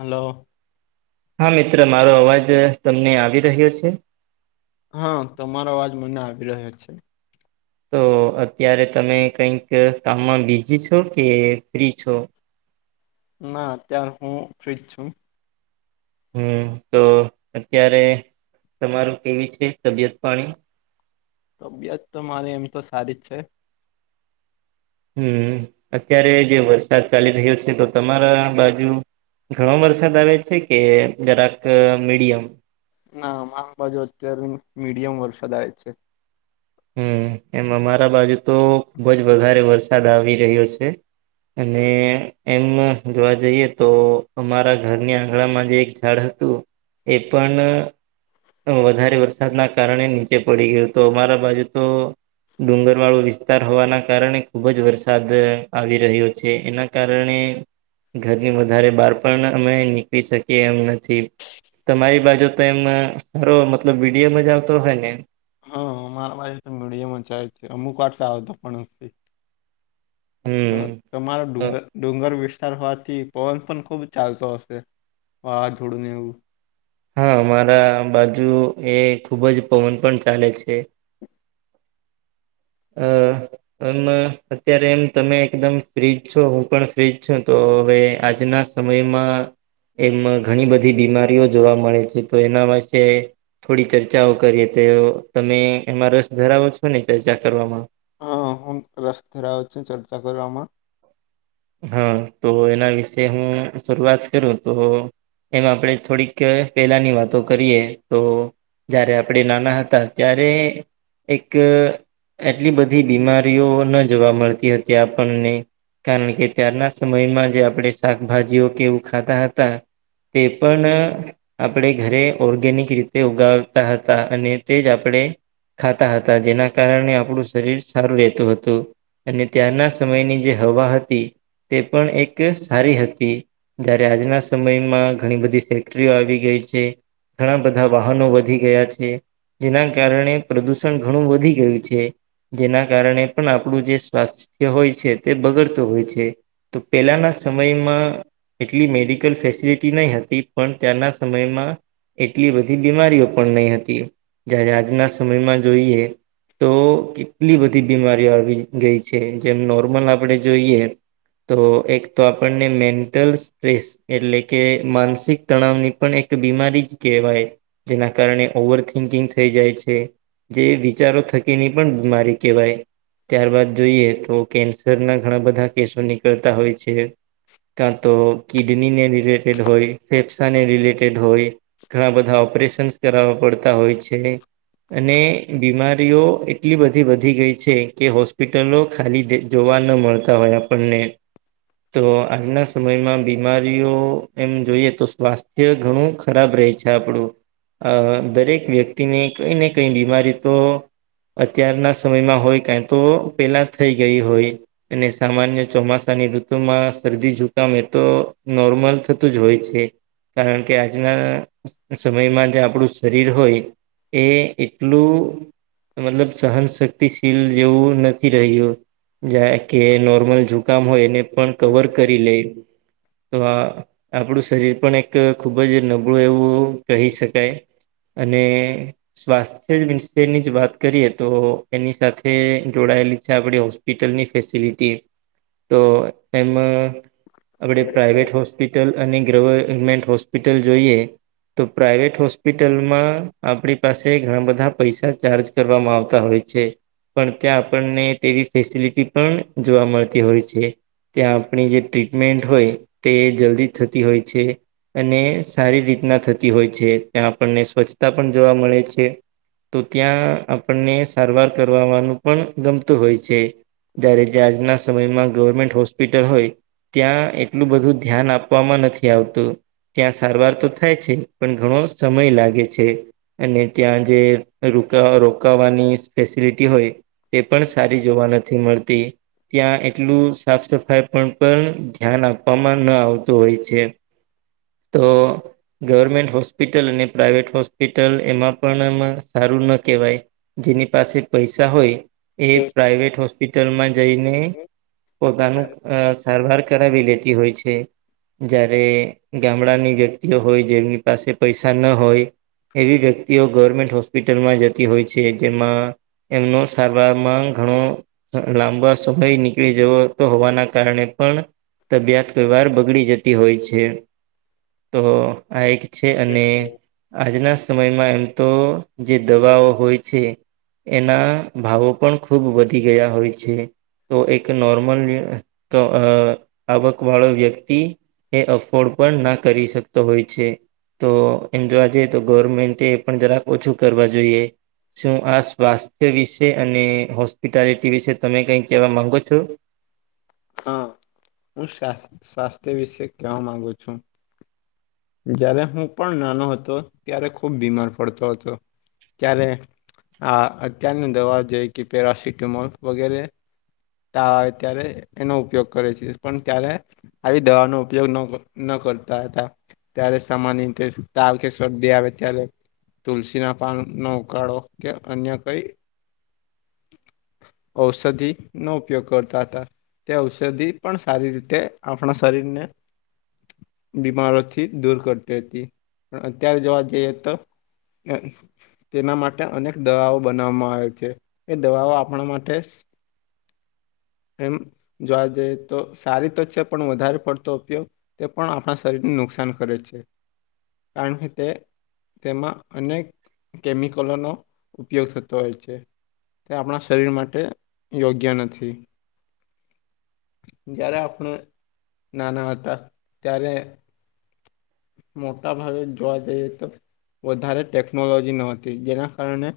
Hello હા મિત્ર મારો અવાજ તમને આવી રહ્યો છે. હા તમારો અવાજ મને આવી રહ્યા છે. તો અત્યારે તમે કંઈક કામમાં બીઝી છો કે ફ્રી છો. ના અત્ય્યારે હું ફ્રીજ છું. હમ તો અત્યારે તમારું કેવી છે તબિયત પાણી. તબિયત તો મારે એમ તો સારી જ છે. હમ અત્યારે જે વરસાદ ચાલી રહ્યો છે તો તમારા બાજુ. ઘણો વરસાદ આવે છે કે જરાક મીડિયમ. ના મામ બાજુ અત્યારે મીડિયમ વરસાદ આવે છે. હમ એમ અમારા બાજુ તો ખુબ જ વધારે વરસાદ આવી રહ્યો છે. અને એમ જોવા જઈએ તો અમારા ઘરની આંગણામાં જે એક. સ્થળ હતું એ પણ. વધારે વરસાદના કારણે નીચે પડી ગયું તોમારા બાજુ તો. ડુંગર વાળો વિસ્તાર હોવાના કારણે ખુબ જ વરસાદ આવી રહ્યો છે એના કારણે. ઘરની વધારે બહાર પણ અમે નીકળી શકીએ એમ નથી. તમારી બાજુ તો એમ સારો મતલબ વિીડયો મ જ આવતો હોય ને. હા મારા બાજુ તો મીડિયામાં જાય છે અમુક વાટ આવ તો પણ. હમ તમારો ડુંગર ડુંગર વસ્. વિાર હોવાથી પવન પણ ખુબ ચાલતો હશે વાવાઝોડું ને એવું. હા મારા બાજુ એ ખુબ જ પવન પણ ચાલે છે. હ. એમ અત્યારે એમ તમે એકદમ ફ્રીજ છો હું પણ ફ્રીજ છું તો હવે આજના. સમયમાં એમાં ઘણી બધી બીમારીઓ જોવા મળે છે તો એના પાસે. થોડી ચર્ચાઓ કરીએ તો તમે એમાં રસ ધરાવો છો ને ચર્ચા કરવામાં. હ હું રસ્તેરા આવ છ ચર્ચા કરવામાં. હા તો એના વિશે હું શરૂઆત કરું તો. એમ આપણે થોડીક પેલાની વાતો કરીએ તો. જારે આપણે નાના હતા ત્યારે એક એટલી બધી બીમારીઓ ન જોવા મળતી હતી આપણને કારણ કે કે ત્યારના સમયમાં જે આપણે શાકભાજીઓ કેવું ખાતા હતા તે પણ આપણે ઘરે ઓર્ગેનિક રીતે ઉગાવતા હતા અને તે જ આપણે ખાતા હતા જેના કારણે આપણું શરીર સારું રહેતું હતું અને ત્યારના સમયની જે હવા હતી તે પણ એક સારી હતી જયારે આજના સમયમાં ઘણી બધી ફેક્ટરીઓ આવી ગઈ છે ઘણા બધા વાહનો વધી ગયા છે જેના કારણે પ્રદુષણ ઘણું વધી ગયું છે જેના કારણે પણ આપડું જે સ્વાસ્થ્ય હોય છે તે બગડતું હોય છે તો પેલાના સમયમાં એટલી મેડિકલ ફેસિલિટી નહી હતી પણ ત્યાંના સમયમાં એટલી બધી બીમારીઓ પણ નહી હતી જ્યારે આજના સમયમાં જોઈએ તો કેટલી બધી બીમારીઓ આવી ગઈ છે જેમ નોર્મલ આપણે જોઈએ તો એક તો આપણને મેન્ટલ સ્ટ્રેસ એટલે કે માનસિક તણાવની પણ એક બીમારી જ કહેવાય જેના કારણે ઓવર થિંકિંગ થઈ જાય છે જે વિચારો થકીની પણ બીમારી કેહેવાય ત્યારબાદ જોઈએ તો કેન્સરના ઘણા બધા કેસો નીકળતા હોય છે ક્યાં તો કિડનીને રિલેટેડ હોય ફેફસાને રિલેટેડ હોય ઘણા બધા ઓપરેશનસ કરવા પડતા હોય છે અને બીમારીઓ એટલી બધી વધી ગઈ છે કે હોસ્પિટલો ખાલી જોવા ન મળતા હોય આપણને તો આજના સમયમાં બીમારીઓ એમ જોઈએ તો સ્વાસ્થ્ય ઘણું ખરાબ રહે છે આપણું દરેક વ્યક્તિને કઈ ને કઈ બીમારી તો અત્યારના સમયમાં હોય કં તો પેલા થઈ ગઈ હોય અને સામાન્ય ચોમાસાની ઋતુમાં શરદી જુકામ એ તો નોર્મલ થતું જ હોય છે કારણ કે આજના સમયમાં જે આપણું શરીર હોય એ એટલું મતલબ સહન શક્તિશીલ જેવું નથી રહ્યું કે નોર્મલ કામ હોય એને પણ કવર કરી લે તો આ આપણું શરીર પણ એક ખૂબ જ નબળું એવું કહી શકાય અને સ્વાસ્થ્ય વિશેની જ વાત કરીએ તો એની સાથે જોડાયેલી છે આપ હોસ્ હોસ્પિટલની ફેસિલિટી તો એમાં આપણે પ્રાઇવેટ હોસ્પિટ અને ગવર્મેન્ટ હોસ્પિટલ જોઈએ તો પ્રાાઈવેટ હોસ્પિટલમાં આપણી પાસે ઘણા બધા પૈસા ચાર્જ કરવામાં આવતા હોય છે પણ ત્યાં આપણને તેવી ફેસિલિટી પણ જોવા મળતી હોય છે ત્યાં આપણી જે ટ્રીટમેન્ટ હોય તે જલ્દી થતી હોય છે અને સારી રીતના થતી હોય છે ત્યાં આપણને સ્વચ્છતા પણ જોવા મળે છે તો ત્યાં આપણને સારવાર કરવાનું પણ ગમતું હોય છે જયારે જે આજના સમયમાં ગવર્મેન્ટ હોસ્પિટલ હોય ત્યાં એટલું બધું ધ્યાન આપવામાં નથી આવતું ત્યાં સારવાર તો થાય છે પણ ઘણો સમય લાગે છે અને ત્યાં જે ર રોકાવાની ફેસિલિટી હોય તે પણ સારી જોવા નથી મળતી ત્યાં આટલું સાફ સફાઈ પણ પણ ધ્યાન આપવામાં ન આવતું હોય છે તો ગવર્મેન્ટ હોસ્પિટલ અને પ્રાાઈવેટ હોસ્પિટલ એમાં પણ સારું ન કહેવાય જેની પાસે પૈસા હોય એ પ્રઇવેટ હોસ્પિટલમાં જઈને પોતાનું અ સારવાર કરાવી લેતી હોય છે જયારે ગામડાની વ્યક્તિઓ હોય જેમની પાસે પૈસા ન હોય એવી વ્યક્તિઓ ગવર્મેન્ટ હોસ્પિટલમાં જતી હોય છે જેમાં એમનો સારવાર માં ઘણો લાંબા સમયની નીળી જવ હોવાના કારણે પણ તબિયત કઈ વાર બગડી જતી હોય છે તો આ એક છે અને આજના સમયમાં એમ તો જે દવાઓ હોય છે એના ભાવો પણ ખૂબ વધી ગયા હોય છે તો એક નોર્મલ આવક વાળો વ્યક્તિ એ અફોર્ડ પણ ના કરી શકતો હોય છે તો એમ જોવા જઈએ તો ગવર્મેન્ટ પણ જરાક ઓછું કરવા જોઈએ શું આ સ્વાસ્થ્ય વિશે અને હોસ્પિટાલિટી વિશે તમે કઈ કહેવા માંગો છો હ હું સ્વાસ્થ્ય વિશે કવા માંગુ છું જય્યારે હું પણ નાનો હતો ત્યારે ખુબ બીમાર પડતો હતો ત્યારે આ અત્યારની દવા જે કે પેરાસિટમોલ વગેરે ત આવે ત્યારે એનો ઉપયોગ કરે છે પણ ત્યારે આવી દવા ન ઉપયોગ ન ન કરતા હતા ત્યારે સમાન રતે તાલ કે શરદી આવે ત્યારે તુલસી ના પાન નો ઉકાળો કે અન્ય કઈ ઔષધિ નો ઉપયોગ કરતા હતા તે ઔષધિ પણ સારી રીતે આપણા શરીરને બીમારો થી દૂર કરતી હતી પણત્ય્યારે જ જે તેના માટે અનેક દવાઓ બનાવવામાં આવે છે એ દવાઓ આપણા માટે એમ જોવા જઈએ તો સારી તો છે પણ વધારે પડતો ઉપયોગ તે પણ આપણા શરીરને નુકસાન કરે છે કારણ કે તે તેમાં અનેક કેમિકલોનો ઉપયોગ થતો હોય છે તે આપણા શરીર માટે યોગ્ય નથી જયારે આપણે નાના હતા ત્યારે મોટા ભાવ જોવા જાયએ તો વધ વધારે ટેકનોલોજી ન હતી જેના કારણે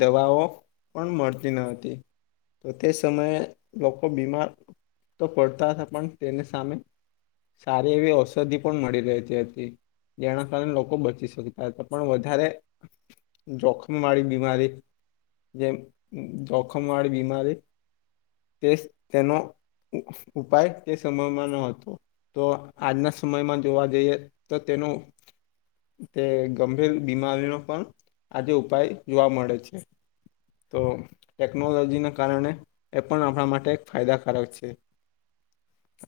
દવાઓ પણ મળતી ન હતી તો તે સમયે લોકો બીમાર તો પડતા હતા પણ તેની સામે સારી એવી ઔષધિ પણ મળી રહી છે જેના કારણે લોકો બચી શકતા હતા પણ વધારે જોખમ વાળી બીમારી જેમ જોખમ વાળી બીમારી તે તેનો ઉપાય તે સમયમાં ન હતો તો આજના સમયમાં જોવા જઈએ ત તેનો તે ગંભીર બીમારીનો પણ આજે ઉપાય જોવા મળે છે તો ટેકનોલોજીના કારણે એ પણ આપણા માટે એક ફાયદાકારક છે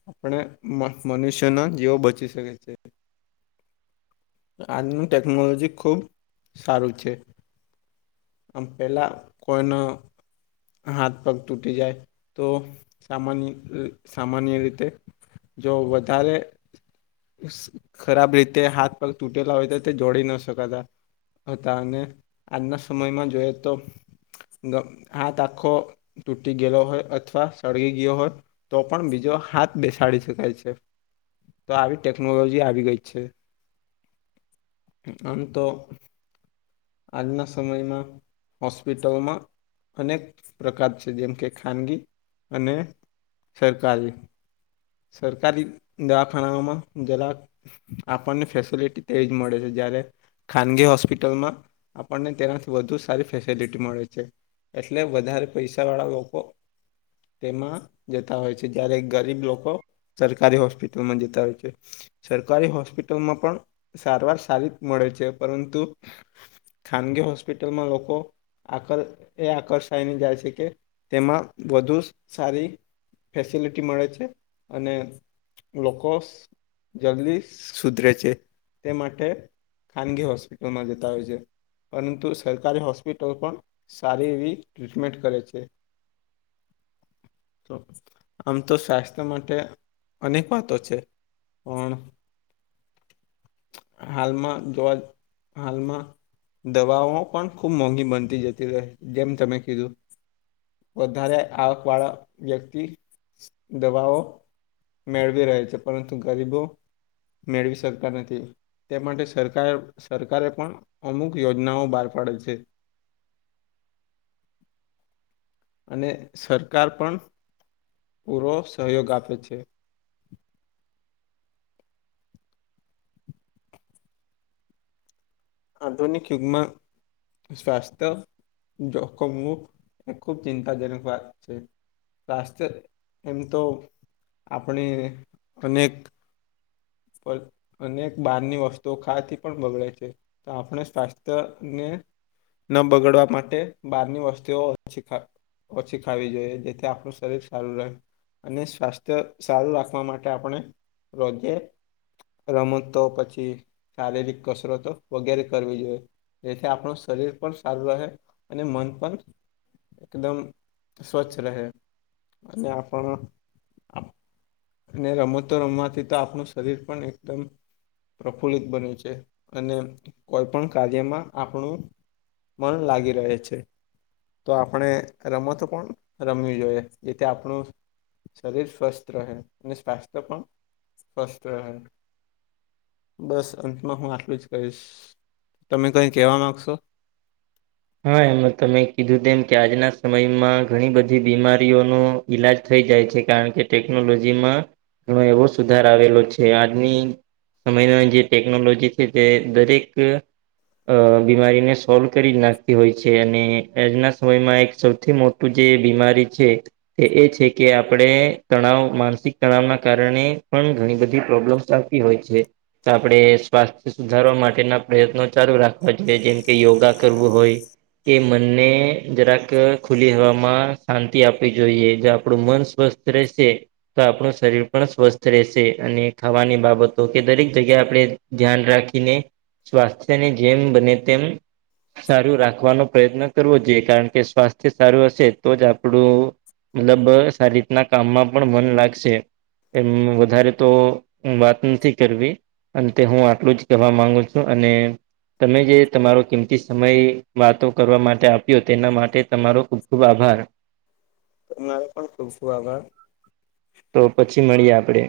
આપણે મનુષ્યના જીવો બચી શકે છે આજની ટેકનોલોજી ખૂબ સારું છે આમ પેલા કોઈનો હાથ પગ તૂટી જાય તો સામાન્ય સામાન્ય રીતે જો વધારે ખરાબ રીતે હાથ પગ તૂટેલા હોય તો તે જોડી ના શકાતા હતા અને આજના સમયમાં જોઈએ તો હાથ આખો તૂટી ગયલો હોય અથવા સળગી ગયો હોત. તો પણ બીજો હાથ બેસાડી શકાય છે તો આવી ટેકનોલોજી. આવી ગઈ છે આમ તો. આજના સમયમાં હોસ્પિટલમાં. અનેક પ્રકાર છે જેમ કે ખાનગી અને સરકારી. સરકારી દવાખાનાઓમાં જરાક. આપણને ફેસિલિટી તેજ મળે છે જયારે ખાનગી હોસ્પિટલમાં. આપણને તેનાથી વધુ સારી ફેસિલિટી મળે છે. એટલે વધારે પૈસા વાળા લોકો. તેમાં જતા હોય છે જયારે ગરીબ લોકો. સરકારી હોસ્પિટલમાં જતા હોય છે સરકારી હોસ્પિટલમાં પણ. સારવાર સારી જ મળે છે પરંતુ ખાનગી હોસ્પિટલમાં લોકો. આકર્ એ આકર્ષાયને જાય છે કે તેમાં વધુ સારી. ફેસિલિટી મળે છે અને લોકો. જલ્દી સુધરે છે તે માટે ખાનગી હોસ્પિટલમાં જતા હોય છે. પરંતુ સરકારી હોસ્પિટલો પણ સારી એવી ટ્રીટમેન્ટ કરે છે. તો આમ તો સ્વાસ્થ્ય માટે અનેક વાતો છે. પણ હાલમાં જોવા જ હાલમાં. દવાઓ પણ ખુબ મોંઘી બનતી જતી રહે જેમ તમે કીધું. વધારે આવક વાળા વ્યક્તિ દવાઓ. મેળવી રહ રહેાય છે પરંતુ ગરીબો. મેળવી શકતા નથી તે માટે સરકાર સરકારે પણ અમુક. યોજનાઓ બહાર પાડે છે. [inaudible] અને સરકાર પણ પૂરો સહયોગ આપે છે. આધુનિક યુગમાં. સ્વાસ્થ્ય જોખમવું એ ખૂબ ચિંતાજનક વાત છે. સ્સ્થ્ય એમ તો આપણે અનેક. અનેક બહારની વસ્તુઓ ખાવાથી પણ બગડે છે. તો આપણે સ્વાસ્થ્ય ને. ન બગાડવા માટે બારની વસ્તીુઓ શીખ. ઓછી ખાવી જોઈએ જેથી આપણું શરીર સારું રહે. અને સ્વાસ્થ્ય સારું રાખવા માટે આપણે રોજે. રમતો પછી શારીરિક કસરતો વગેરે કરવી જોઈએ. જેથી આપણું શરીર પણ સારું રહે અને મન પણ એકદમ. સ્વચ્છ રહે. અને આપણ અને રમ તો રમવાથી તો આપણું. શરીર પણ એકદમ. પ્રફુલ્લિત બન છે અને કોઈ પણ કાર્યમાં આપણું. પણ લાગી રહે છે. તો આપણે રમત પણ રમવી જોઈએ જે તે આપણું. શરીર સ્વસ્થ રહે અને સ્વાસ્થ્ય પણ. સ્વસ્થ. બસ અંતમાં હું આટલું જ કહીશ તમે કઈ કેવા માંગશો. હા એમ તમે કીધું તેમમ કે આજના સમયમાં ઘણી બધી બીમારીઓનું. ઈલાજ થઈ જાય છે કારણ કે ટેકનોલોજીમાં. એવો સુધાર આવેલો છે આજની. સમયના જે ટેકનોલોજી છે તે દરેક. અ બીમારીને સોલ્વ કરી જ નાખ. હોય છે અને આજના સમયમાં એક સૌથી મોટું જે બીમારી છે. તે એ છે કે આપણે તણાવ માનસિક તણાવના કારણે પણ ઘણી બધી પ્રોબ્લેમ્સ હોય છે તો આપણે સ્વાસ્થ્ય સુધારવા માટેના પ્રયત્નો ચાલુ રાખવા જોઈએ જેમકે યોગા કરવું હોય એ મનને જરાક ખુલી હવામાં શાંતિ આપવી જોઈએ જે આપણું મન સ્વસ્થ તર છે તો આપણું શરીર પણ સ્વસ્થ રહેશે અને ખાવાની બાબતો કે દરેક જગ્યાએ આપણે ધ્યાન રાખીને સ્વાસ્થ્યને જેમ બને તેમ સારું રાખ રાખવાનો પ્રયત્ન કરવો જોઈએ કારણ કે સ્વાસ્થ્ય સારું હશે તો જ આપણું મતલબ સારી રીતના કામમાં પણ મન લાગશે એમ વધારે તો વાત નથી કરવી અંતે હું આટલું જ કહેવા માંગુ છું અને તમે જે તમારો કિંમતી સમય વાતો કરવા માટે આપ્યો તેના માટે તમારો ખૂબ ખૂબ આભાર તમારે પણ શું શું આભાર તો પછી મળીએ આપડે